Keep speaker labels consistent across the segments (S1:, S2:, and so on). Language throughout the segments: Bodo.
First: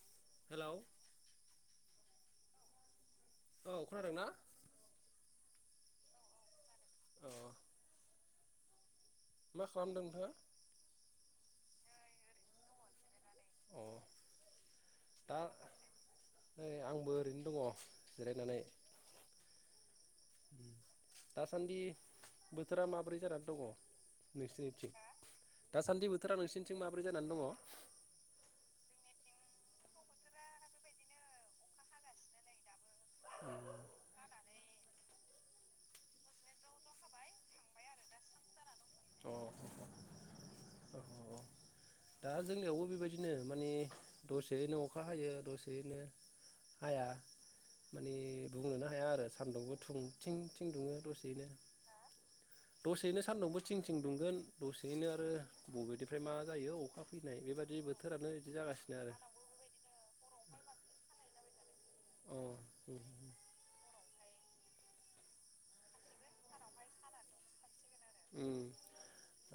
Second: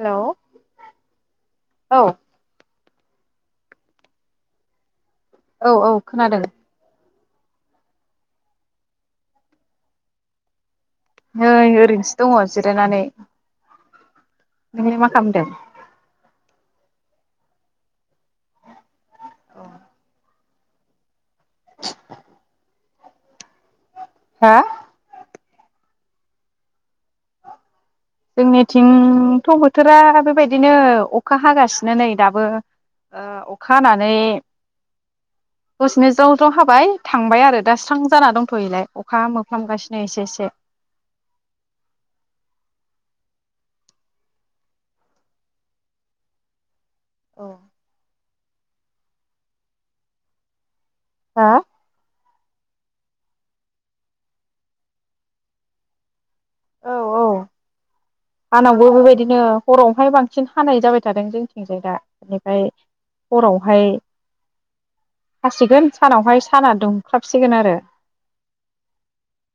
S1: हेलौ
S2: हेलौ
S1: औ
S2: औ खोनादों ना
S1: औ औ खोनादों
S2: औ मा खालामदों नोंथाङा
S1: नै ओरैनोसो दङ जिरायनानै
S2: अ
S1: नोंलाय मा
S2: दा
S1: खालामदों
S2: नै आंबो ओरैनो दङ जिरायनानै दासान्दि बोथोरा मा [unintelligible] दङ
S1: हा
S2: नोंसिनि थिं। हा? दासान्दि बोथोरा नोंसिोरनिथिं माबोरै जानानै दङ
S1: जोंनिथिंथ' बोथोरा बेबायदिनो अखा हागासिनो नै दाबो ओ अखा हानानै दसनो ज्राव ज्राव हाबाय थांबाय आरो दा स्रां जाना दंथ'योलाय अखा
S2: अ
S1: मोफ्लामगासिनो एसे एसे
S2: बिदिनो माने दसेयैनो अखा हायो दसेयैनो हाया
S1: औ
S2: माने बुंनोनो हाया आरो सान्दुंबो थुं थिं थिं दुङो दसेयैनो
S1: हा
S2: दसेनो सानदुं बो थिं थिं दुंगोन दसेयैनो आरो बेबादि ओमफ्राय मा जायो
S1: औ
S2: अखा
S1: औ
S2: फैनाय बेबादि बोथोरानो इदि
S1: आंनावबो
S2: जागासिनो आरो
S1: बेबायदिनो हरावहाय बांसिन हानाय जाबाय थादों जोंनिथिं जाय दा
S2: अ
S1: बेनिफ्राय हरावहाय हासिगोन सानावहाय साना दुंख्लाबसिगोन आरो
S2: उम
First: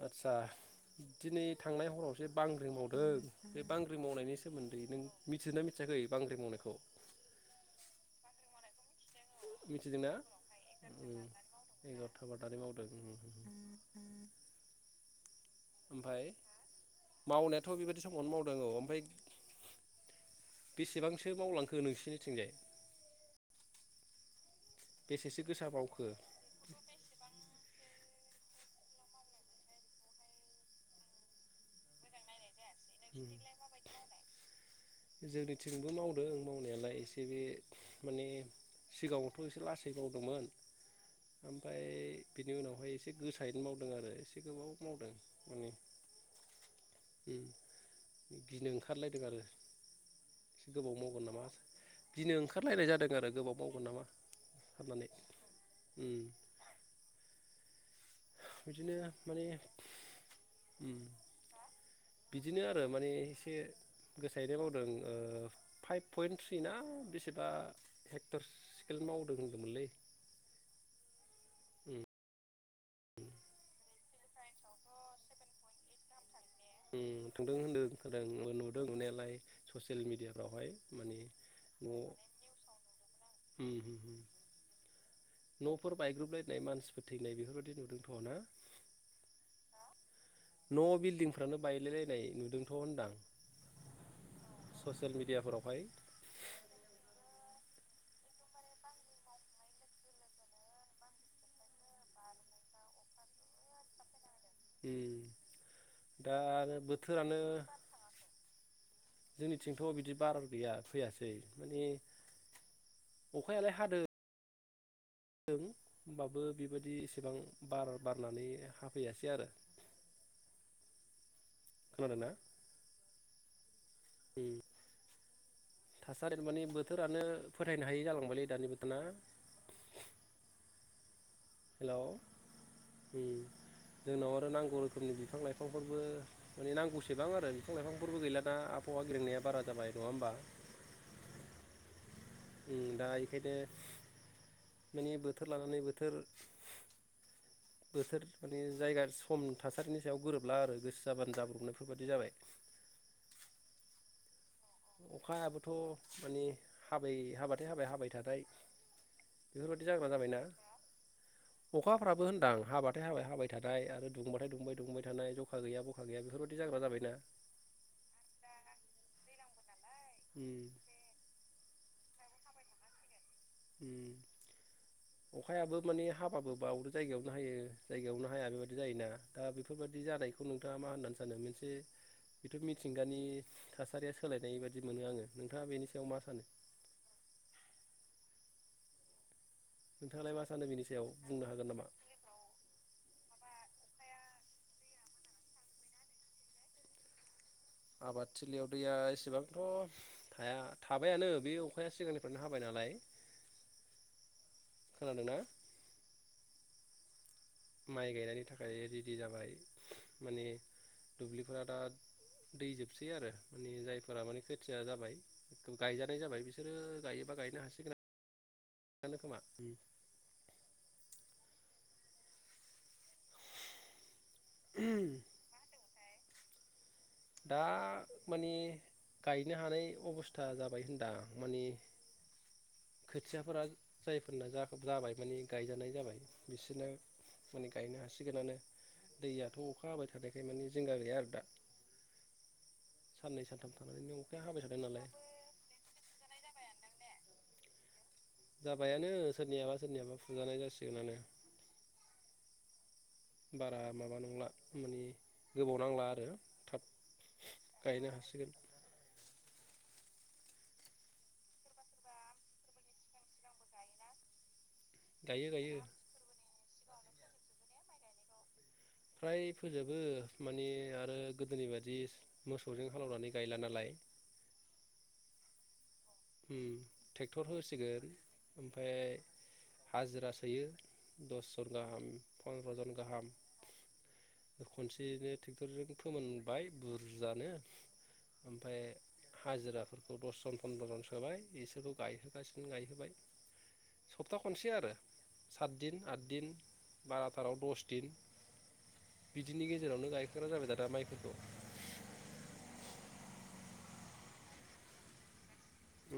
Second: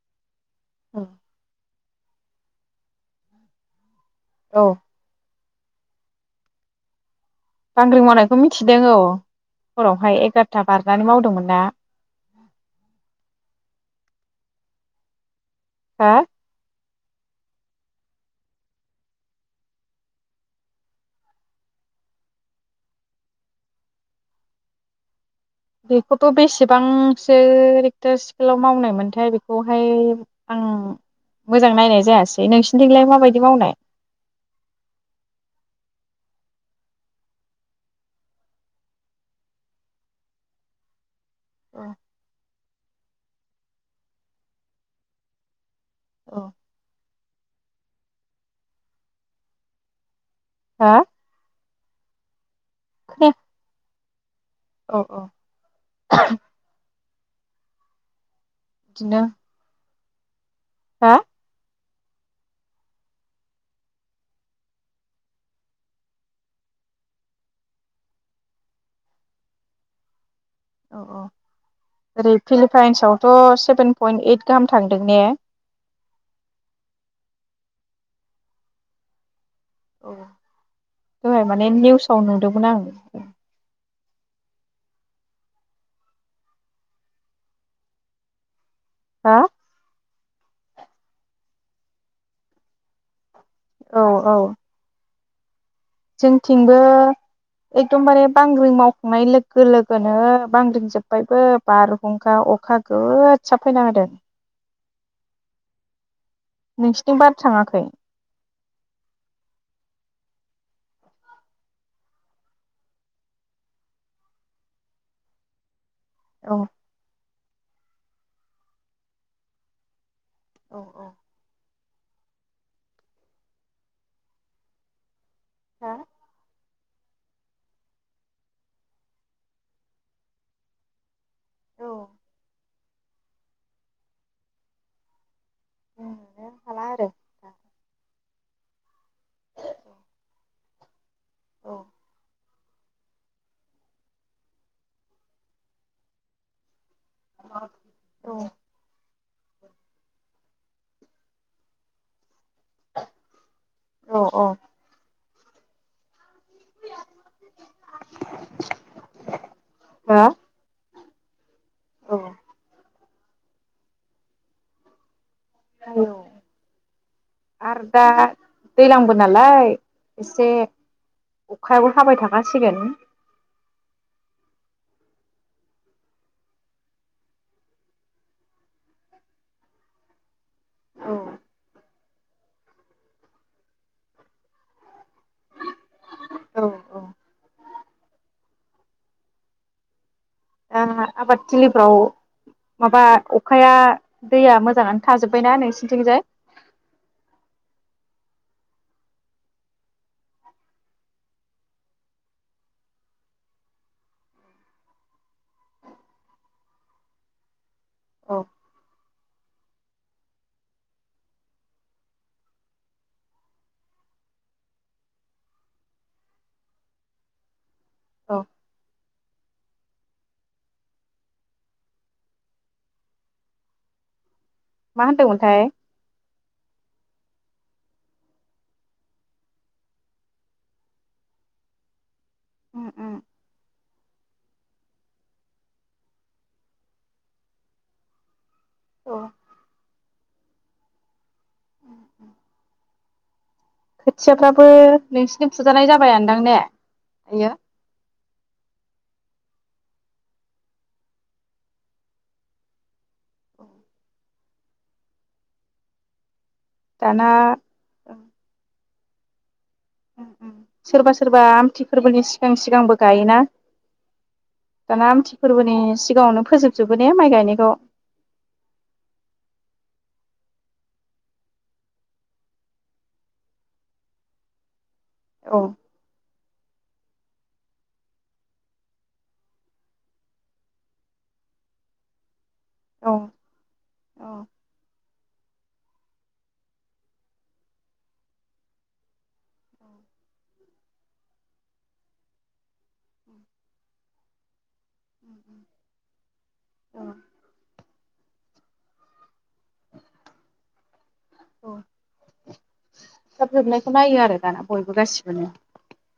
S2: आतसा दिनै थांनाय हराव से बांग्रिं मावदों बे बांग्रिं मावनायनि
S1: औ
S2: सोमोन्दै नों मिथिदोना मिथियाखै बांग्रिं मावनायखौ
S1: बांग्रिं मावनायखौ मिथिदों औ
S2: मिथिदोंना
S1: हरावहाय एगार'था बारनानै मावदोंमोन ना
S2: एगार'था बारनानै मावदों
S1: हा
S2: ओमफाय मावनायाथ बेबायदि समावनो मावदों औ ओमफाय बेसेबांसो मावलांखो नोंसिनिथिंजाय बेसेसे
S1: बेखौथ' बेसेबांसो रेक स्केलाव मावनाय मोनथाय बेखौहाय आं मोजां नायनाय जायासै नोंसिनि
S2: जोंनिथिंबो मावदो मावदों मावनायालाय एसे बे माने सिगाङावथ' एसे लासै मावदोंमोन ओमफ्राय
S1: औ
S2: बिनि उनावहाय एसे गोसायैनो मावदों आरो एसे गोबाव मावदों माने
S1: औ
S2: उम गिनो ओंखारलायदों आरो एसे
S1: हा
S2: गोबाव मावगोन नामा सा गिनो ओंखार खारलायनाय जादों आरो
S1: खोनाया
S2: गोबाव मावगोन नामा
S1: औ
S2: साननानै
S1: औ
S2: ओम बिदिनो माने उम
S1: हा
S2: बिदिनो आरो माने एसे गोसाहैनाय मावदों ओ फाइभ पइन्ट थ्रि ना बेसेबा हेक्टर स्केल मावदों होनदोंमोनलै उम
S1: अ ओरै फिलिपाइन्सावथ' सेभेन पइन्ट ओइद गाहाम थांदों ने
S2: उम थांदों होनदों होनखादों नुदों नुनायालाय ससियेल
S1: औ
S2: मेडियाफ्रावहाय माने
S1: दहाय माने निउसाव नुदोंमोन आं
S2: न' न'फोर बायग्रुबलायनाय मानसिफोर थैनाय बेफोर बायदि नुदोंथ' ना
S1: हा
S2: न' बिल्डिंफ्रानो बायलायलायनाय नुदोंथ' होनदां।
S1: औ औ
S2: ससियेल मिडियाफोरावहाय
S1: जोंथिंबो एकदमबारे बांग्रिं मावखांनाय लोगो लोगोनो बांग्रिं जोब्बायबो बारहुंखा अखा गोसा फैना होदों।
S2: ओम दा आरो
S1: नोंसिनिथिं बार
S2: बोथोरानो
S1: थाङाखै
S2: जोंनिथिंथ' बिदि बार गैया फैयासै माने अखायालाय हादो दों होमबाबो
S1: औ
S2: बेबायदि एसेबां बार बारनानै हाफैयासै आरो
S1: औ औ
S2: खोनादोंना उम
S1: हा
S2: थासारि माने बो बोथोरानो फोथायनो हायि जालांबायलै दानि बो ना
S1: औ
S2: हेलौ ओम जोंनाव आरो नांगौ रोखोमनि बिफां लाइफां
S1: बुंनोनो
S2: बिफांफोरबो माने
S1: हाला
S2: नांगौसेबां आरो
S1: दा
S2: बिफां लाइफांफोरबो गैला दा आबहावा गेब्रेंनाया बारा जाबाय नङा होमबा
S1: औ
S2: ओम दा एखायनो माने बोथोर लानानै बोथोर बोथोर
S1: औ
S2: माने जायगा खम थासारिनि सायाव गोरोबला आरो गोसो जाबानो जाब्रबनायफोरबादि जाबाय
S1: औ औ
S2: अखायाबोथ' माने हाबाय हाबाथाय हाबाय हाबाय थानाय बेफोरबायादि जाग्रा
S1: हा
S2: जाबायना
S1: औ
S2: अखाफ्राबो होनदां हाबा हाबाथाय हाबाय हाबाय थानाय आरो दुंबाथाय दुंबाय दुंबाय थानाय जखा गैया बखा
S1: औ
S2: गैया बेफोरबायदि जाग्रा जाबायना
S1: आरो दा दैलांबो नालाय एसे
S2: उम
S1: अखायाबो हाबाय थाखासिगोन
S2: अखायाबो माने हाबाबो बावनो जायगायावनो हायो जायगायावनो हाया बेबायदि जायोना दा बेफोरबायदि जानायखौ खौ नोंथाङा मा
S1: औ
S2: होननानै सानो मोनसे बेथ' मिथिंगानि थासारिया सोलायनाय बादि मोनो आङो नोंथाङा बेनि सायाव मा सानो?
S1: औ औ
S2: नोंथाङालाय मा सानो
S1: ओ
S2: बेनि सायाव बुंनो हागोन नामा?
S1: आबादथिलिफ्राव माबा अखाया दैया मोजाङानो थाजोब्बायना नोंसिनिथिंजाय
S2: आबादथिलियाव दैया एसेबांथ' थाया थाबायानो बे अखाया सिगांनिफ्रायनो हाबाय नालाय खोनादोंना माइ गायनायनि
S1: औ
S2: थाखाय रिडि जाबाय माने दुब्लिफोरा दा दै जोबसै आरो मानि जायफोरा माने खोथिया जाबाय गायजानाय जाबाय बिसोरो गायोबा गायनो हासिगोन आ
S1: औ
S2: नोखोमा
S1: मा होनदोंमोनथाय
S2: दा माने गायनो हानाय अबस्था जाबाय होनदां माने
S1: उम उम
S2: खोथियाफोरा जायफोरना जा जाबाय माने गायजानाय जाबाय बिसोरना माने गायनो हासिगोनानो
S1: औ
S2: दैयाथ' अखा हाबा मानि जिंगा गैया आरो दा साननै सानथाम थानानैनो अखाया हाबाय
S1: खोथियाफ्राबो
S2: थादों नालाय
S1: नोंसिनि फुजानाय जाबाय आनदां ने इयो
S2: जाबायानो सोरनियाबा सोरनियाबा फुजानाय जासिगोनानो बारा माबा नंला माने गोबाव नांला आरो थाब
S1: दाना
S2: गायनो हासिगोन
S1: उम उम सोरबा सोरबा आमथि फोरबोनि सिगां सिगांबो गायोना दाना आमथि
S2: गायो गायो
S1: फोरबोनि सिगाङावनो फोजोब जोबो ने माइ गायनायखौ
S2: फ्राय फोजोबो माने आरो गोदोनि बादि मोसौजों हालेनानै गायला नालाय
S1: औ
S2: उम टेक्टर होसिगोन ओमफाय हाजिरा सोयो दससन गाहाम फन्द्रजन
S1: औ
S2: गाहाम
S1: औ
S2: खनसेयैनो टेक्टरजों फोमोनबाय बुरजानो ओमफाय हाजिराफोरखौ दसजन फन्द्रजनसो होबाय बिसोरखौ गायहोगासिनो गायहोबाय
S1: [inaudible]
S2: सप्ता खनसे आरो सात दिन आद दिन
S1: औ
S2: बाराथाराव दस दिन बिदिनि गेजेरावनो गायखांग्रा जाबाय दादा माइफोरखौ
S1: ओ थाब जोबनायखौ नायो आरो दाना बयबो गासिबोनो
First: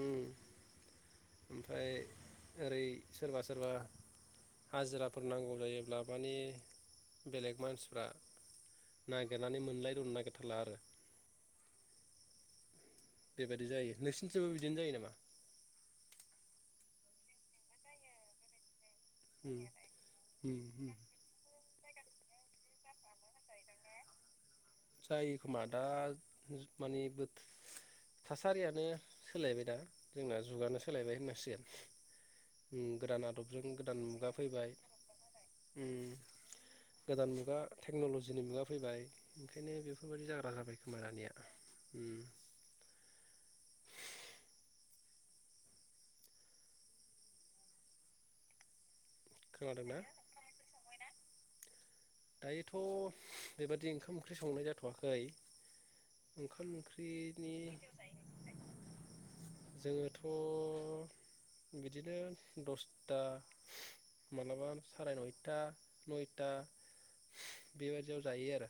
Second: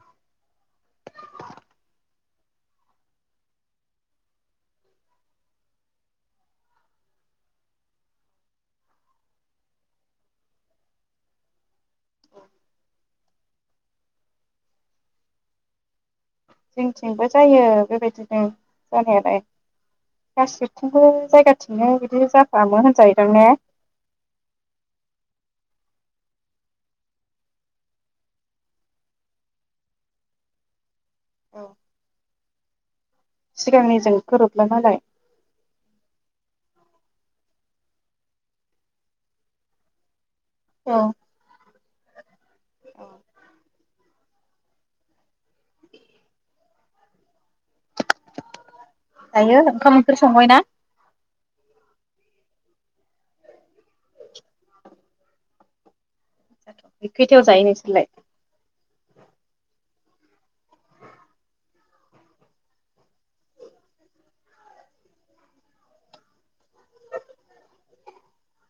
S2: ओम ओमफ्राय ओरै सोरबा सोरबा हाजिराफोर नांगौ जायोब्ला माने बेलेग मानसिफ्रा नागिरनानै मोनलाय दंनो नागिर थारला आरो बेबायदि जायो नोंसिनिथिबो बिदिनो जायो नामा
S1: जोंथिंबो जायो बेबायदिनो जानायालाय
S2: उम उम उम
S1: गासिबथिंबो जायगा [unintelligible] बिदि जाफामो होनजायोदां ने
S2: जायोखोमा दा मानि बो थासारियानो सोलायबाय दा जोंना जुगानो सो सोलायबाय होननांसिगोन
S1: औ
S2: उम गोदान आदबजों गोदान
S1: सिगांनिजों
S2: मुगा
S1: गोरोबला
S2: फैबाय
S1: नालाय
S2: उम गोदान मुगा टेक्न'ल'जिनि मुगा फैबाय ओंखायनो बेफोरबायदि जा बाय
S1: औ
S2: खोमा रानिया
S1: औ दायो
S2: खोनादोंना?
S1: ओंखाम ओंख्रि संबाय ना
S2: दायोथ' बेबादि ओंखाम ओंख्रि संनाय जाथ'वाखै ओंखाम
S1: जाथ'वाखै खैथायाव
S2: ओंख्रिनि
S1: जायो नोंसोरलाय?
S2: जोङो उम बिदिनो दसथा मालाबा साराय नयथा नयथा
S1: [inaudible]
S2: बेबायदियाव जायो आरो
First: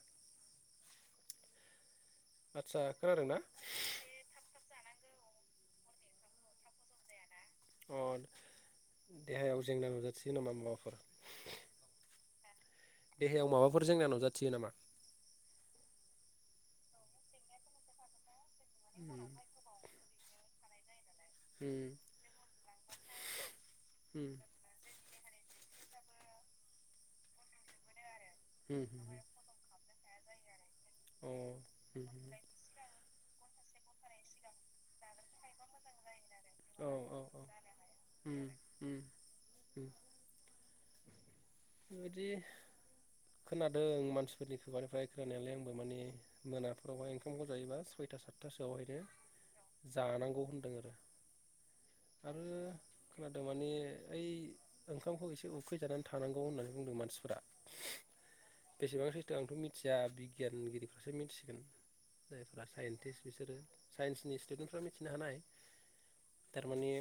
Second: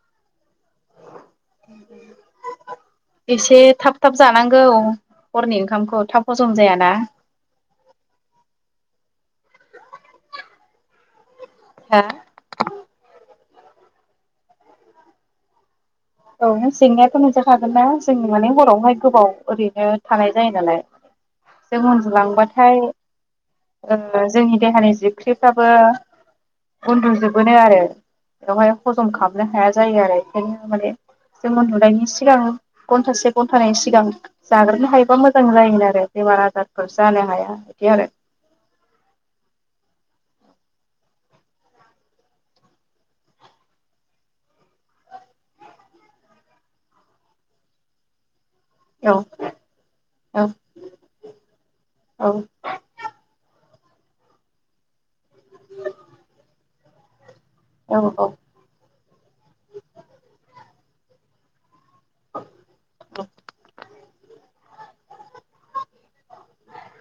S2: आदसा खोनादों
S1: [inaudible]
S2: ना
S1: एसे थाब थाब जानांगौ हरनि ओंखामखौ थाब हजम जायाना
S2: अ देहायाव जेंना नुजाथिगोन नामा मुवाफोर
S1: हा
S2: देहायाव माबाफोर जेंना नुजाथियो नामा
S1: औ जेंनायाथ' मोनजाखागोन ना जों माने हरावहाय
S2: उम
S1: गोबाव ओरैनो थानाय जायो नालाय जों
S2: उम
S1: उनदुलांबाथाय ओ
S2: उम
S1: जोंनि देहानि जि ओंख्रिफ्राबो उन्दुजबोनो आरो बेवहाय
S2: हुम
S1: हजम
S2: हुम
S1: खालामनो
S2: अ
S1: हाया
S2: हुम
S1: जायो आरो बेखायनो माने
S2: हुम औ
S1: जों उन्दुनायनि सिगां घन्टासो घन्थानैनि सिगां जाग्रोनो हायोबा मोजां जायोमोन आरो बेमार
S2: औ
S1: आजारफोर जानो हाया बिदि आरो
S2: उम उम उम बेबायदि खोनादों मानसिफोरनि खुगानिफ्राय खोनानायालाय आंबो माने मोनाफोरावहाय ओंखामखौ जायोबा सयथा सा सपथासोआवहायनो
S1: औ
S2: जानांगौ
S1: औ
S2: होनदों आरो आरो खोनादों माने ओमफाय बिफांखौ एसे उखैजानानै थानांगौ होननानै बुंदों मानसिफोरा
S1: औ औ
S2: बेसेबां सैथो' आंथ' मिथिया बिगियानगिरि बेसो मिथिगोन जायफ्रा साइन्टिस्ट बिसोरो साइन्सनि स्टुदेन्ट फोरा मिथिनो हानाय थारमाने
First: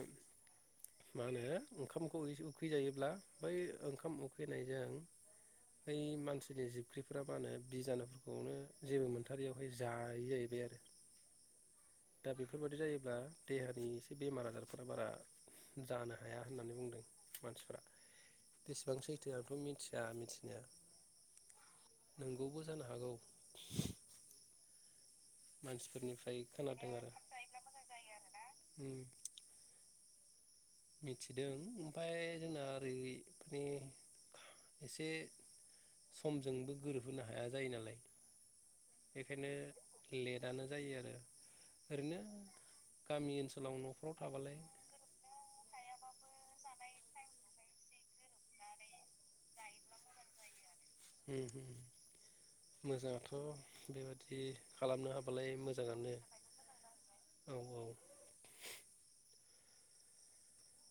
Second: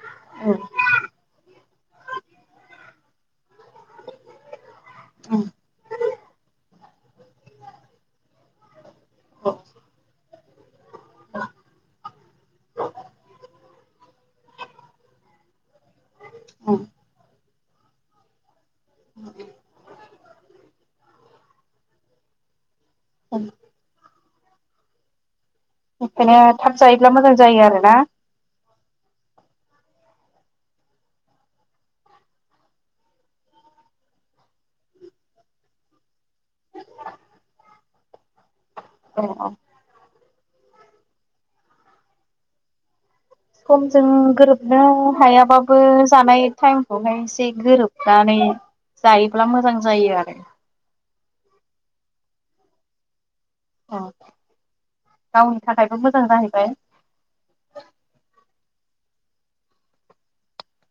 S1: औ
S2: मा होनो ओंखामखौ उखै जायोब्ला बै ओंखाम फैनायजों
S1: उम
S2: बै मानसिनि फुख्रिफ्रा बानो बिजानुफोरखौनो जेबो
S1: औ
S2: मोनथारियावहाय [unintelligible] बिदि आरो दा बेफोरबायदि जायोब्ला देहा मानि एसे बेमार आजारफोरा [unintelligible] जानो
S1: ओं
S2: उ बेसेबांसो [unintelligible] मिथिया मिथि नोंगौबो जानो हाग
S1: औ [unintelligible] बेखायनो
S2: मानसिफोरनिफ्राय
S1: थाब
S2: खोनादों आरो
S1: जायोब्ला मोजां जायो आरो ना
S2: उम मिथिदों ओमफाय जोंना ओरै [unintelligible] एसे समजोंबो गोरोबहोनो हाया जायो नालाय
S1: औ औ
S2: बेखायनो लेटआनो जायो आरो ओरैनो गामि ओनसोलाव
S1: समजों
S2: न'फ्राव थाबालाय
S1: गोरोबनो हायाबा बो जानाय टाइमखौहाय एसे गोरोबनानै जायोब्ला मोजां जायो आरो
S2: ओम मोजांथ अ
S1: औ
S2: बेबादि खालामनो हाबालाय
S1: गावनि थाखायबो
S2: मोजाङानो
S1: मोजां जाहैबाय
S2: [inaudible] औ औ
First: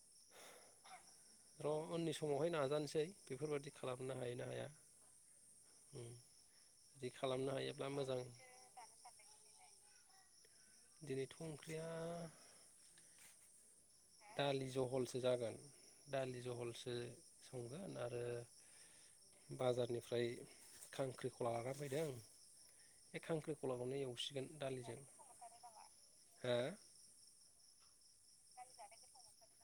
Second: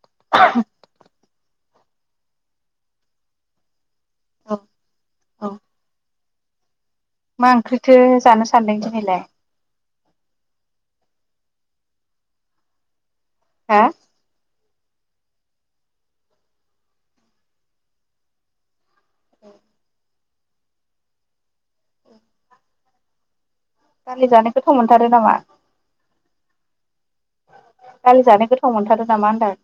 S1: [unintelligible]
S2: र' उननि समावहाय नाजानोसै बेफोरबायदि खालामनो हायो ना
S1: औ
S2: हाया
S1: औ
S2: उम बिदि
S1: मा
S2: खालामनो हायोब्ला
S1: ओंख्रिथो
S2: मोजां
S1: जानो सानदों दिनैलाय
S2: दिनैथ' ओंख्रिया
S1: हा?
S2: दालि जहलसो जागोन। दालि जहलसो संगोन आरो बाजारनि ओमफ्राय खांख्रिखला [unintelligible] बे खांख्रि खलाखौनो
S1: दालि
S2: एवसिगोन
S1: जानो गोथाव
S2: दालिजों
S1: मोनथारो नामा
S2: हो
S1: दालि जानो गोथाव मोनथारो नामा होनदां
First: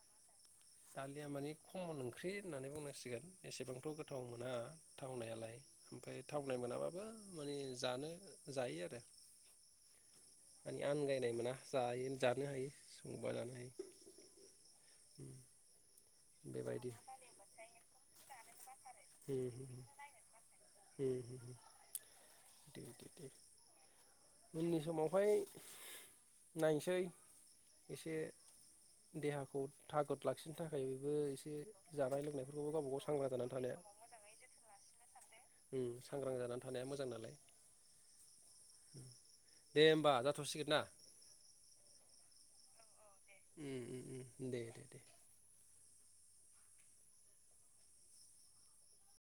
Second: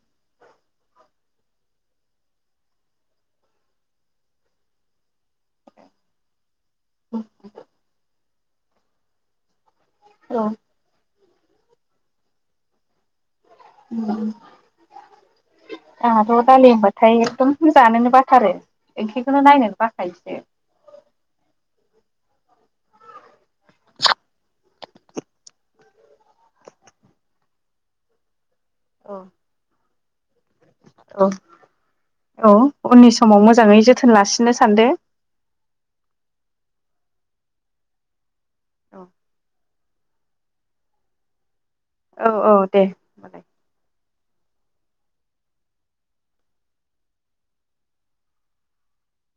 S2: दालिया माने कमन ओंख्रि होननानै बुंनांसिगोन एसेबांथ' गोथाव मोना थावनायालाय ओमफ्राय थाव नाय मोनाबाबो माने जानो जायो आरो
S1: औ
S2: माने आनगायनाय मोना जायो जानो हायो सं
S1: ओम [inaudible] आंहाथ' दालि
S2: बेबायदि
S1: होनबाथाय एखदम जानोनो बाथारो। इंख्रिखौनो नायनोनो बाखायोसो
S2: दे दे दे
S1: [unintelligible]
S2: उननि समावहाय नायनसै एसे
S1: औ
S2: देहाखौ थागद लाखिनो थाखायबो
S1: औ
S2: एसे जानाय
S1: औ
S2: लोंनायफोरखौबो गावबा गाव
S1: उननि
S2: सांग्रां
S1: समाव
S2: जानानै
S1: मोजाङै
S2: थानाया
S1: [unintelligible] सानदो
S2: उम सांग्रां जानानै थानाया मोजां नालाय दे होमबा जाथ'सिगोन ना?
S1: औ औ दे
S2: उम उम उम दे दे दे